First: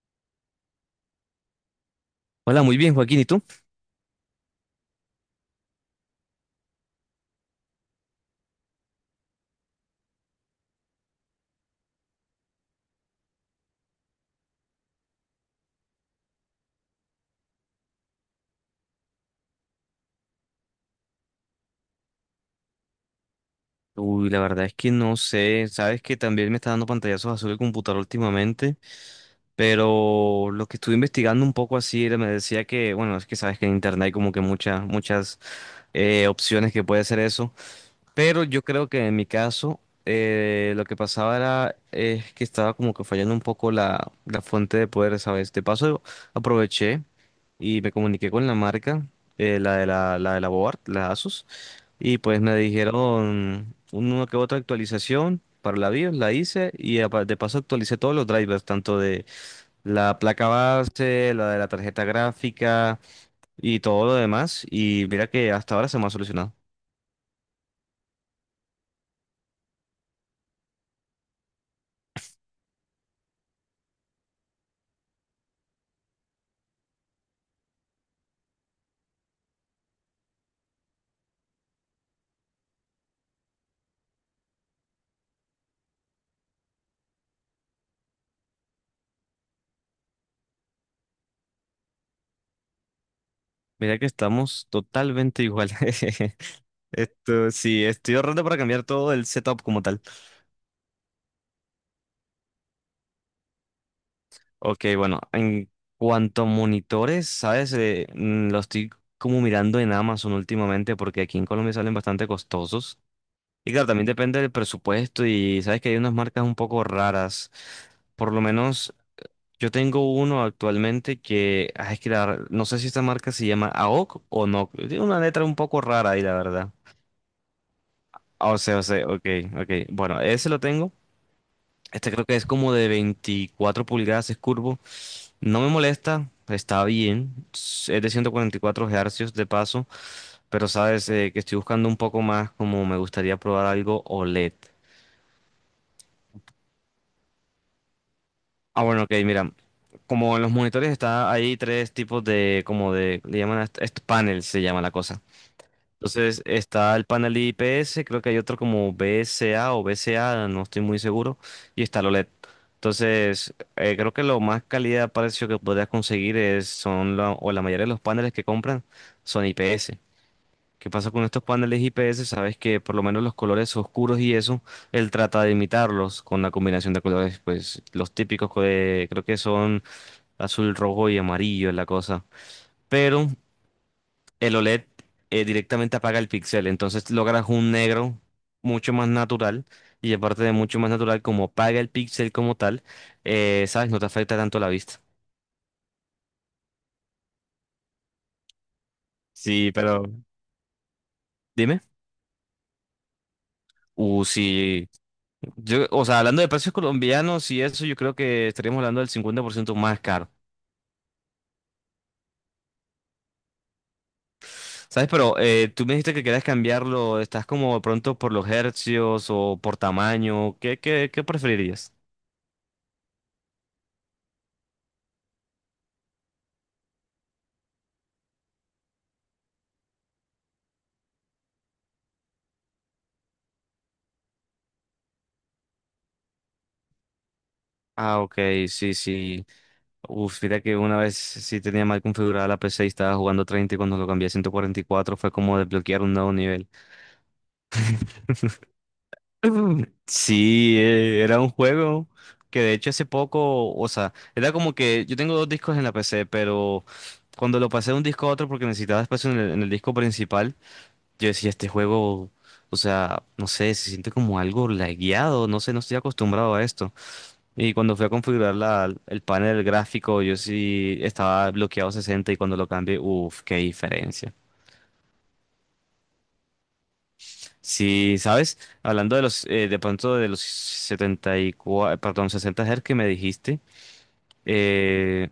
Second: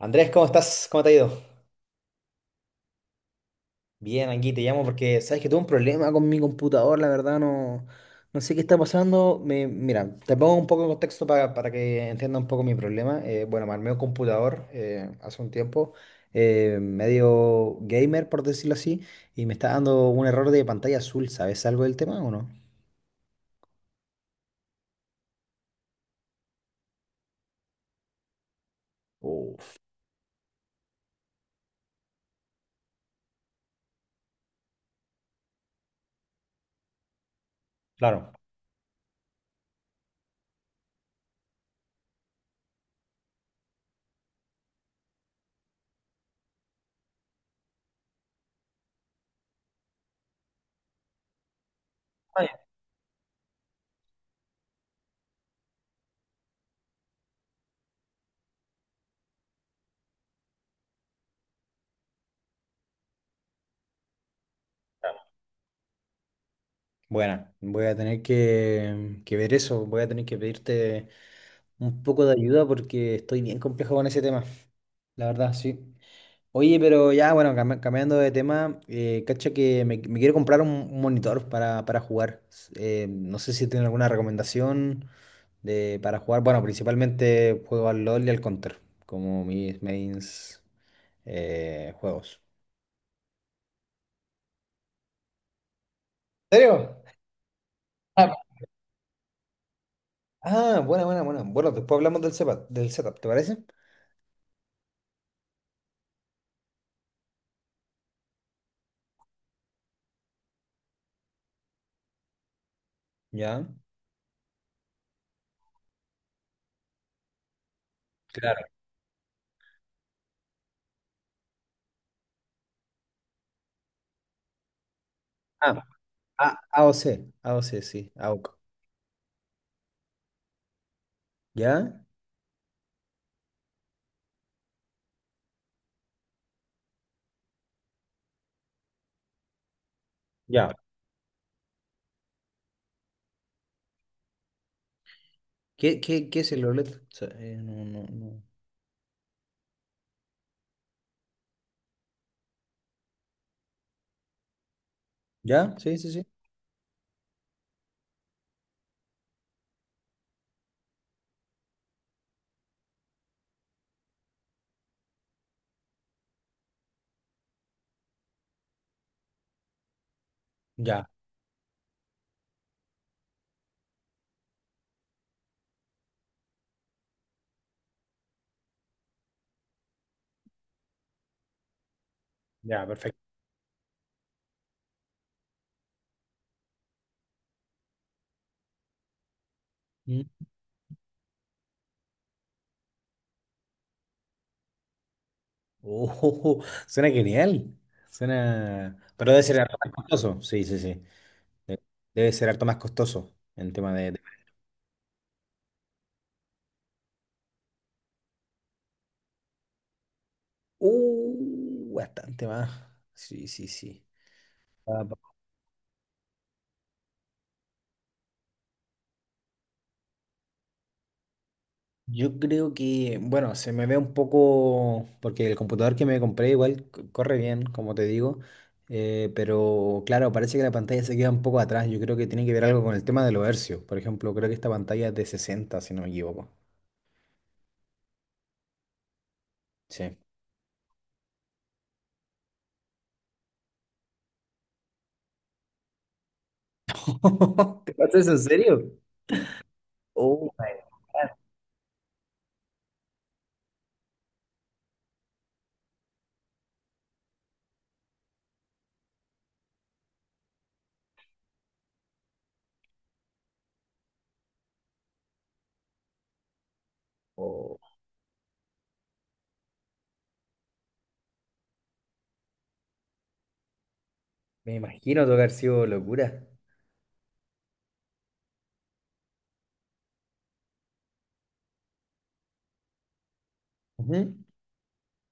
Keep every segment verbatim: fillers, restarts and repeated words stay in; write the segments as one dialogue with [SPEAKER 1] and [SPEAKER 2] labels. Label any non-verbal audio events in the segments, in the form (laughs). [SPEAKER 1] Andrés, ¿cómo estás? ¿Cómo te ha ido?
[SPEAKER 2] Hola, muy bien, Joaquín, ¿y tú?
[SPEAKER 1] Bien, aquí te llamo porque sabes que tuve un problema con mi computador, la verdad no, no sé qué está pasando. Me, mira, te pongo un poco en contexto para, para que entienda un poco mi problema. Eh, bueno, me armé un computador eh, hace un tiempo, eh, medio gamer, por decirlo así, y me está dando un error de pantalla azul. ¿Sabes algo del tema o no?
[SPEAKER 2] Uy, la verdad es que no sé, sabes que también me está dando pantallazos azul el computador últimamente,
[SPEAKER 1] Uf.
[SPEAKER 2] pero lo que estuve investigando un poco así era- me decía que, bueno, es que sabes que en internet hay como que muchas, muchas eh, opciones que puede ser eso,
[SPEAKER 1] Claro.
[SPEAKER 2] pero yo creo que en mi caso eh, lo que pasaba era eh, que estaba como que fallando un poco la, la fuente de poder, ¿sabes? De paso aproveché y me comuniqué con la marca, eh, la de la, la de la Board, la Asus. Y pues
[SPEAKER 1] Ah,
[SPEAKER 2] me
[SPEAKER 1] ya.
[SPEAKER 2] dijeron una que otra actualización para la BIOS, la hice y apa- de paso actualicé todos los drivers, tanto de la placa base, la de la tarjeta gráfica y todo lo demás. Y mira que hasta ahora se me ha solucionado.
[SPEAKER 1] Bueno, voy a tener que, que ver eso, voy a tener que pedirte un poco de ayuda porque estoy bien complejo con ese tema, la verdad, sí. Oye, pero ya, bueno, cami- cambiando de tema, eh, cacha que me, me quiero comprar un, un monitor para, para jugar. S- Eh, no sé si tienen alguna recomendación de, para jugar. Bueno, principalmente juego al LOL y al Counter, como mis mains eh, juegos.
[SPEAKER 2] Mira que estamos totalmente igual.
[SPEAKER 1] ¿En
[SPEAKER 2] (laughs)
[SPEAKER 1] serio?
[SPEAKER 2] Esto sí, estoy
[SPEAKER 1] Ah,
[SPEAKER 2] ahorrando para cambiar todo el setup como tal.
[SPEAKER 1] Ah, buena, buena, buena. Bueno, después hablamos del setup, del setup, ¿te parece?
[SPEAKER 2] Ok, bueno, en cuanto a monitores, ¿sabes? Eh, mm, lo estoy como mirando en Amazon últimamente porque aquí en Colombia salen bastante costosos.
[SPEAKER 1] Ya.
[SPEAKER 2] Y claro, también depende del presupuesto y sabes que hay unas marcas un poco raras. Por lo
[SPEAKER 1] Claro.
[SPEAKER 2] menos yo tengo uno actualmente que, ah, es que la no sé si esta marca se llama A O C o C o no. Tiene una letra un poco
[SPEAKER 1] Ah,
[SPEAKER 2] rara ahí, la
[SPEAKER 1] A-
[SPEAKER 2] verdad.
[SPEAKER 1] AOC, A O C, sí, A O C.
[SPEAKER 2] Ah, O sea, o sea, ok, ok. Bueno, ese lo tengo.
[SPEAKER 1] ¿Ya?
[SPEAKER 2] Este creo que es como de veinticuatro pulgadas, es curvo. No me molesta, está bien. Es de ciento cuarenta y cuatro hercios de paso, pero
[SPEAKER 1] Ya.
[SPEAKER 2] sabes eh, que estoy buscando un poco más, como me gustaría probar algo OLED.
[SPEAKER 1] ¿Qué, qué, qué es el O L E D? O sea, eh, no, no, no.
[SPEAKER 2] Ah, bueno, ok, mira. Como en los monitores está, hay tres tipos de, como de, le llaman, a est- est- panel se llama la cosa.
[SPEAKER 1] ¿Ya? Sí, sí, sí.
[SPEAKER 2] Entonces está el panel I P S, creo que hay otro como B S A o B C A, no estoy muy seguro, y está el OLED. Entonces, eh, creo que lo más calidad precio que podrías conseguir es, son la, o la mayoría de los paneles que compran son I P S. ¿Qué
[SPEAKER 1] Ya,
[SPEAKER 2] pasa con estos paneles I P S? Sabes que por lo menos los colores oscuros y eso, él trata de imitarlos con la combinación de colores, pues los típicos co- de- creo que son azul, rojo y amarillo es la cosa.
[SPEAKER 1] ya,
[SPEAKER 2] Pero
[SPEAKER 1] perfecto.
[SPEAKER 2] el OLED eh, directamente apaga el píxel, entonces logras un negro mucho más natural y
[SPEAKER 1] Mm.
[SPEAKER 2] aparte de mucho más natural, como apaga el píxel como tal, eh, sabes, no te afecta tanto la vista.
[SPEAKER 1] Oh, (laughs) suena genial. Suena. Pero debe ser
[SPEAKER 2] Sí,
[SPEAKER 1] harto más
[SPEAKER 2] pero
[SPEAKER 1] costoso. Sí, sí, sí. De-
[SPEAKER 2] dime.
[SPEAKER 1] debe ser harto más costoso en tema de. De-
[SPEAKER 2] Uh, sí. Yo, o sea, hablando de precios colombianos y eso, yo creo que estaríamos hablando del cincuenta por ciento más caro.
[SPEAKER 1] Uh, bastante más. Sí, sí, sí.
[SPEAKER 2] ¿Sabes? Pero eh, tú me dijiste que querías cambiarlo. ¿Estás como de pronto por los hercios o por tamaño? ¿Qué, qué, qué preferirías?
[SPEAKER 1] Yo creo que, bueno, se me ve un poco, porque el computador que me compré igual c- corre bien, como te digo, eh, pero claro, parece que la pantalla se queda un poco atrás. Yo creo que tiene que ver algo con el tema de los hercios. Por ejemplo, creo que esta pantalla es de sesenta, si no me equivoco.
[SPEAKER 2] Ah, ok, sí, sí.
[SPEAKER 1] Sí.
[SPEAKER 2] Uf, mira que una vez sí tenía mal configurada la P C y estaba jugando treinta y cuando lo cambié a ciento cuarenta y cuatro fue como desbloquear un nuevo nivel.
[SPEAKER 1] (laughs) ¿Te pasa eso en serio?
[SPEAKER 2] (laughs)
[SPEAKER 1] Oh my
[SPEAKER 2] Sí, eh, era un juego que de hecho hace poco, o sea, era como que yo tengo dos discos en la P C, pero cuando lo pasé de un disco a otro porque necesitaba espacio en el, en el disco principal, yo decía, este juego, o sea, no sé, se siente como algo lagueado, no sé, no estoy acostumbrado a esto. Y
[SPEAKER 1] God.
[SPEAKER 2] cuando fui a configurar la- el panel gráfico, yo sí estaba bloqueado sesenta y cuando lo cambié, uff, qué diferencia.
[SPEAKER 1] Me imagino tocar sido locura.
[SPEAKER 2] Sí, ¿sabes? Hablando de los, eh, de pronto de los setenta y cuatro, perdón, sesenta Hz que me dijiste,
[SPEAKER 1] Ujú.
[SPEAKER 2] eh,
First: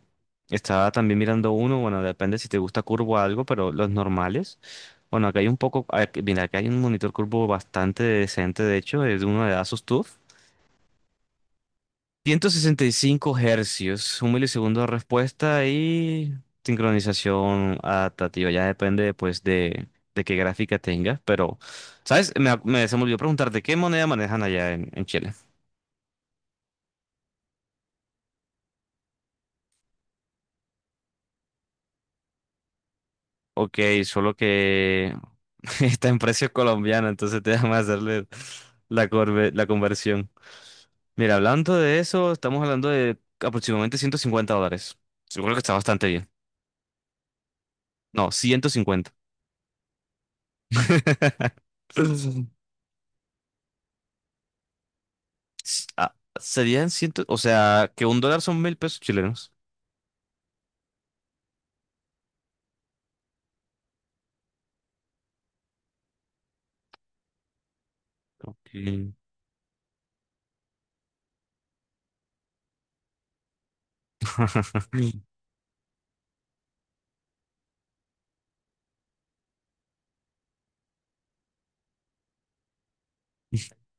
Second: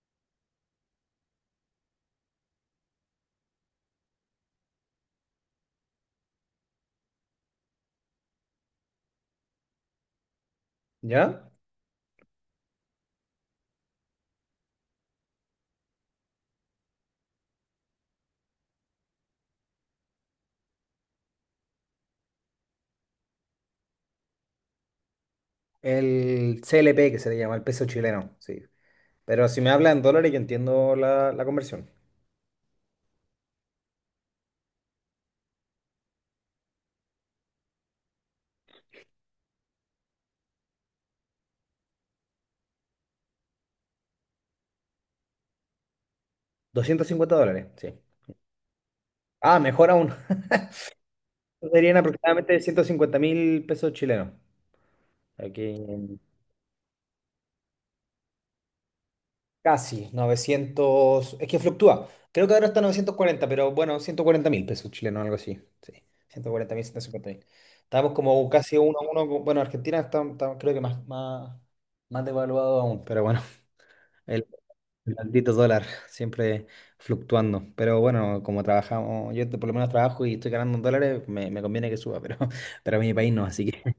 [SPEAKER 2] estaba también mirando uno, bueno, depende si te gusta curvo o algo, pero los normales, bueno, acá hay un poco, ac- mira, acá hay un monitor curvo bastante decente, de hecho, es de uno de Asus TUF,
[SPEAKER 1] ¿Ya?
[SPEAKER 2] ciento sesenta y cinco hercios, un milisegundo de respuesta y sincronización adaptativa. Ya depende, pues, de, de qué gráfica tengas. Pero, ¿sabes? Me, me, se me olvidó preguntarte, ¿qué moneda manejan allá en, en Chile?
[SPEAKER 1] El C L P que se le llama, el peso chileno, sí. Pero si me habla en dólares, yo entiendo la, la conversión.
[SPEAKER 2] Ok, solo que (laughs) está en precio colombiano, entonces te déjame hacerle la, corve- la conversión. Mira, hablando de eso, estamos hablando de aproximadamente ciento cincuenta dólares. Yo creo que está bastante bien.
[SPEAKER 1] doscientos cincuenta dólares, sí.
[SPEAKER 2] No, ciento cincuenta.
[SPEAKER 1] Ah, mejor aún. (laughs) Serían
[SPEAKER 2] (laughs)
[SPEAKER 1] aproximadamente ciento cincuenta mil pesos chilenos. Aquí
[SPEAKER 2] S- ah,
[SPEAKER 1] en-
[SPEAKER 2] Serían ciento, o sea, que un dólar son mil pesos chilenos.
[SPEAKER 1] casi novecientos. Es que fluctúa. Creo que ahora está novecientos cuarenta, pero bueno, ciento cuarenta mil pesos chilenos, algo así. Sí, ciento cuarenta mil, ciento cincuenta mil. Estamos como
[SPEAKER 2] Ok.
[SPEAKER 1] casi uno a uno. Con- Bueno, Argentina está, está- creo que más, más, más devaluado aún, pero bueno, (laughs) el,
[SPEAKER 2] (laughs)
[SPEAKER 1] el maldito dólar siempre fluctuando. Pero bueno, como trabajamos, yo por lo menos trabajo y estoy ganando en dólares, me, me conviene que suba, pero, (laughs) pero a mi país no, así que. (laughs)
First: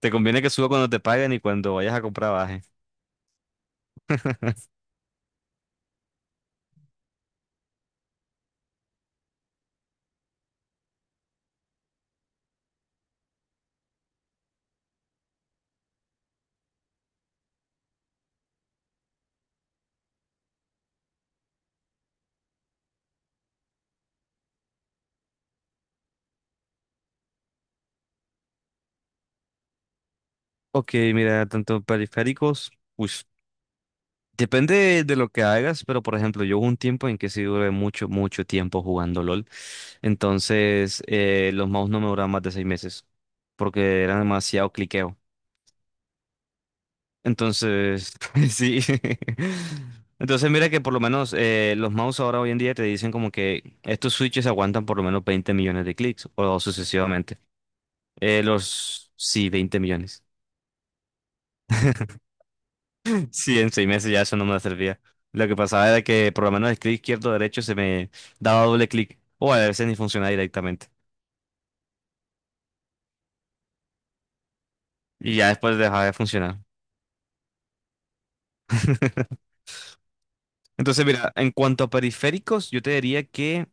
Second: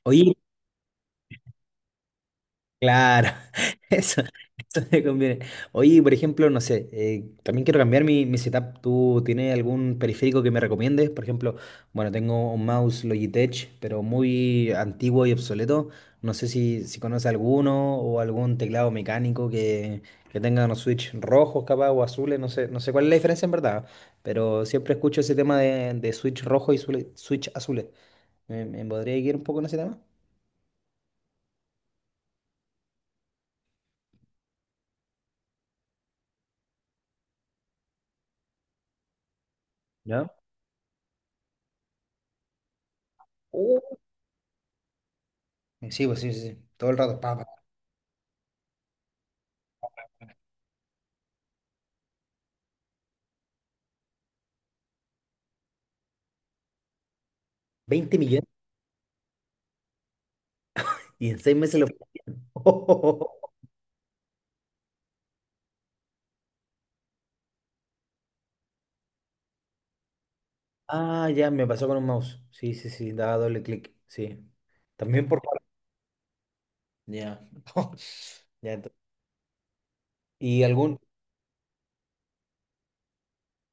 [SPEAKER 2] Te
[SPEAKER 1] Oye.
[SPEAKER 2] conviene que suba cuando te paguen y cuando vayas a comprar baje.
[SPEAKER 1] Claro. (laughs) eso,
[SPEAKER 2] (laughs)
[SPEAKER 1] Eso me conviene. Oye, por ejemplo, no sé, eh, también quiero cambiar mi, mi setup. ¿Tú tienes algún periférico que me recomiendes? Por ejemplo, bueno, tengo un mouse Logitech, pero muy antiguo y obsoleto. No sé si, si conoces alguno o algún teclado mecánico que, que tenga unos switch rojos capaz o azules. No sé, no sé cuál es la diferencia en verdad, pero siempre escucho ese tema de, de switch rojo y sule- switch azules. ¿Me, me podría guiar un poco en ese tema?
[SPEAKER 2] Ok, mira, tanto periféricos, pues depende de lo que hagas, pero por ejemplo, yo hubo un tiempo en que sí duré mucho, mucho tiempo jugando LOL.
[SPEAKER 1] ¿Ya?
[SPEAKER 2] Entonces, eh, los mouse no me duraban más de seis meses porque era demasiado cliqueo.
[SPEAKER 1] Eh, sí, pues sí, sí, sí, todo el rato. Pa, pa, pa.
[SPEAKER 2] Entonces, (laughs) sí. Entonces, mira que por lo menos eh, los mouse ahora hoy en día te dicen como que estos switches aguantan por lo menos veinte millones de clics o sucesivamente.
[SPEAKER 1] veinte
[SPEAKER 2] Eh,
[SPEAKER 1] millones
[SPEAKER 2] los, sí, veinte millones.
[SPEAKER 1] y en seis meses lo...
[SPEAKER 2] (laughs)
[SPEAKER 1] (laughs)
[SPEAKER 2] Sí, en seis meses ya eso no me servía. Lo que pasaba era que por lo menos el clic izquierdo o derecho se me daba doble clic o a veces ni funcionaba directamente.
[SPEAKER 1] Ah, ya, me pasó con un mouse. Sí, sí, sí, daba doble clic. Sí. También
[SPEAKER 2] Y
[SPEAKER 1] por...
[SPEAKER 2] ya después dejaba de funcionar.
[SPEAKER 1] Ya. (laughs) Ya, ento-
[SPEAKER 2] (laughs)
[SPEAKER 1] ¿y algún?
[SPEAKER 2] Entonces, mira, en cuanto a periféricos, yo te diría que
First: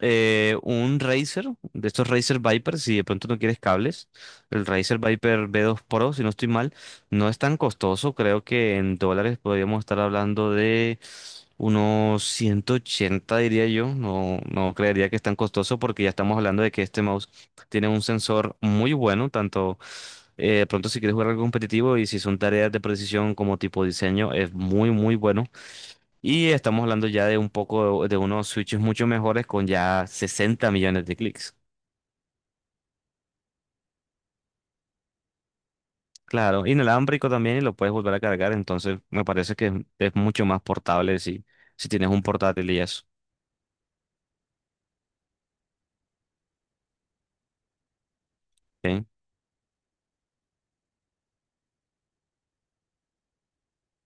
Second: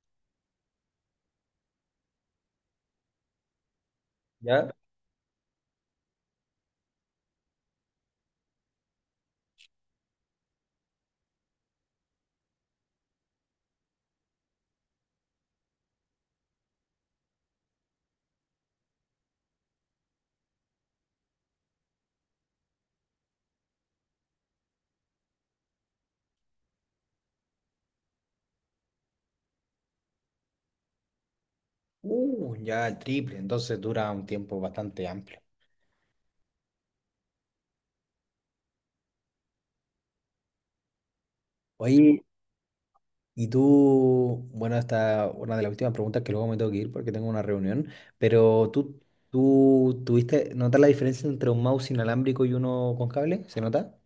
[SPEAKER 2] eh, un Razer, de estos Razer Viper, si de pronto no quieres cables, el
[SPEAKER 1] Ya.
[SPEAKER 2] Razer Viper V dos Pro, si no estoy mal, no es tan costoso, creo que en dólares podríamos estar hablando de unos ciento ochenta, diría yo, no, no creería que es tan costoso porque ya estamos hablando de que este mouse tiene un sensor muy bueno, tanto... eh, de pronto si quieres jugar algo competitivo y si son tareas de precisión como tipo diseño, es muy muy bueno. Y estamos hablando ya de un poco de, de unos switches mucho mejores con ya sesenta millones de clics.
[SPEAKER 1] Uh, ya el triple, entonces dura un tiempo bastante amplio.
[SPEAKER 2] Claro, inalámbrico también y lo puedes volver a cargar, entonces me parece que es, es mucho más portable si, si tienes
[SPEAKER 1] Oye,
[SPEAKER 2] un portátil y eso.
[SPEAKER 1] y tú, bueno, esta una de las últimas preguntas que luego me tengo que ir porque tengo una reunión, pero tú,
[SPEAKER 2] ¿Ok?
[SPEAKER 1] tú tuviste, ¿notas la diferencia entre un mouse inalámbrico y uno con cable? ¿Se nota?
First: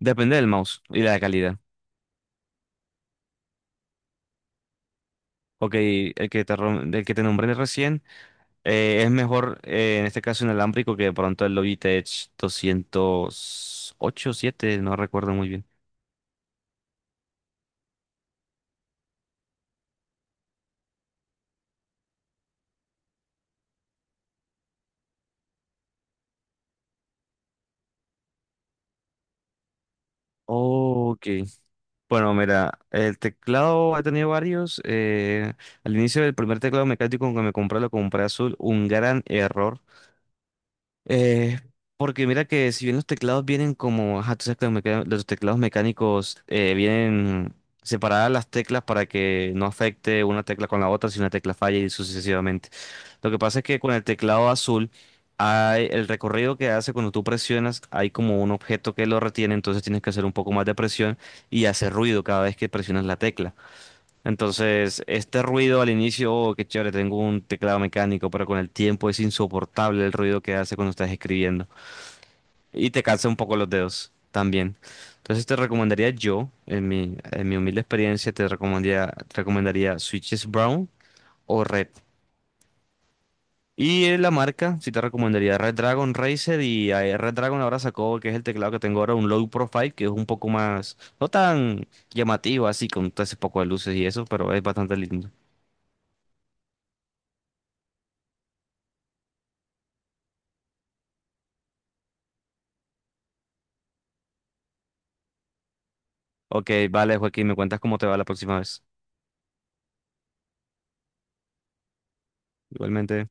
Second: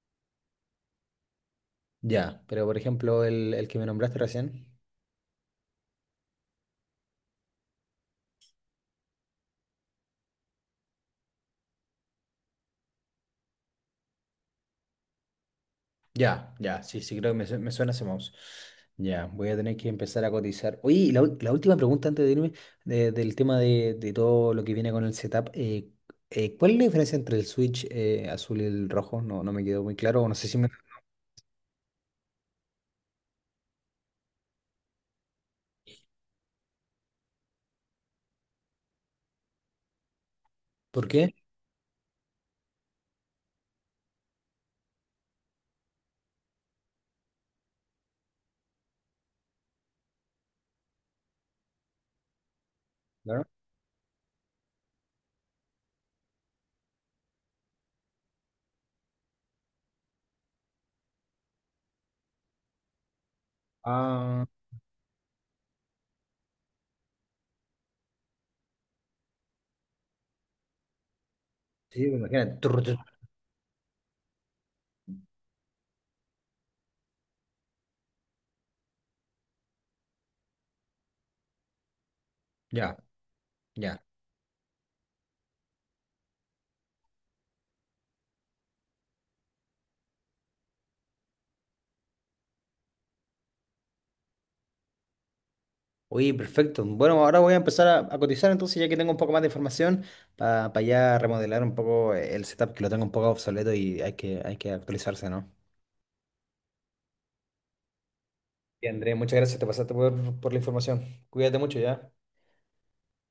[SPEAKER 2] Depende del mouse y la calidad.
[SPEAKER 1] Ya, pero por ejemplo, el, el que me nombraste recién.
[SPEAKER 2] Ok, el que te, rom- el que te nombré recién eh, es mejor eh, en este caso inalámbrico que de pronto el Logitech doscientos ocho siete, no recuerdo muy bien.
[SPEAKER 1] Ya, ya, sí, sí, creo que me, su- me suena ese mouse. Ya, voy a tener que empezar a cotizar. Oye, y la, ul- la última pregunta antes de irme de- del tema de, de todo lo que viene con el setup. eh, eh, ¿cuál es la diferencia entre el switch eh, azul y el rojo? No, no me quedó muy claro, o no sé si me...
[SPEAKER 2] Ok. Bueno, mira, el teclado he tenido varios. Eh, al inicio del primer teclado mecánico que me compré, lo compré azul. Un gran error.
[SPEAKER 1] ¿Por qué?
[SPEAKER 2] Eh, Porque mira que si bien los teclados vienen como, ajá, tú sabes que los, meca- los teclados mecánicos eh, vienen separadas las teclas para que no afecte una tecla con la otra si una tecla falla y sucesivamente. Lo que
[SPEAKER 1] Claro.
[SPEAKER 2] pasa es que con el teclado azul, hay, el recorrido que hace cuando tú presionas, hay como un objeto que lo retiene, entonces tienes que hacer un poco más de presión y hace ruido cada vez que presionas la tecla.
[SPEAKER 1] Ah,
[SPEAKER 2] Entonces, este ruido al inicio, oh, qué chévere, tengo un teclado mecánico, pero con el tiempo es insoportable el ruido que hace cuando estás escribiendo.
[SPEAKER 1] sí, imagínate. Turr,
[SPEAKER 2] Y
[SPEAKER 1] turr.
[SPEAKER 2] te cansa un poco los dedos también. Entonces, te recomendaría yo, en mi, en mi humilde experiencia, te recomendaría, te recomendaría Switches Brown o Red.
[SPEAKER 1] Ya, ya.
[SPEAKER 2] Y eh, la marca, sí te recomendaría Red Dragon Razer y eh, Red Dragon ahora sacó, que es el teclado que tengo ahora, un low profile, que es un poco más, no tan llamativo así, con todo ese poco de luces y eso, pero es bastante lindo.
[SPEAKER 1] Oye, perfecto. Bueno, ahora voy a empezar a, a cotizar entonces, ya que tengo un poco más de información, para ya remodelar un poco eh, el setup, que lo tengo un poco obsoleto y hay que, hay que actualizarse, ¿no?
[SPEAKER 2] Ok, vale, Joaquín, me cuentas cómo te va la próxima vez.
[SPEAKER 1] Y André, muchas gracias, te pasaste por, por la información. Cuídate mucho, ¿ya?
[SPEAKER 2] Igualmente.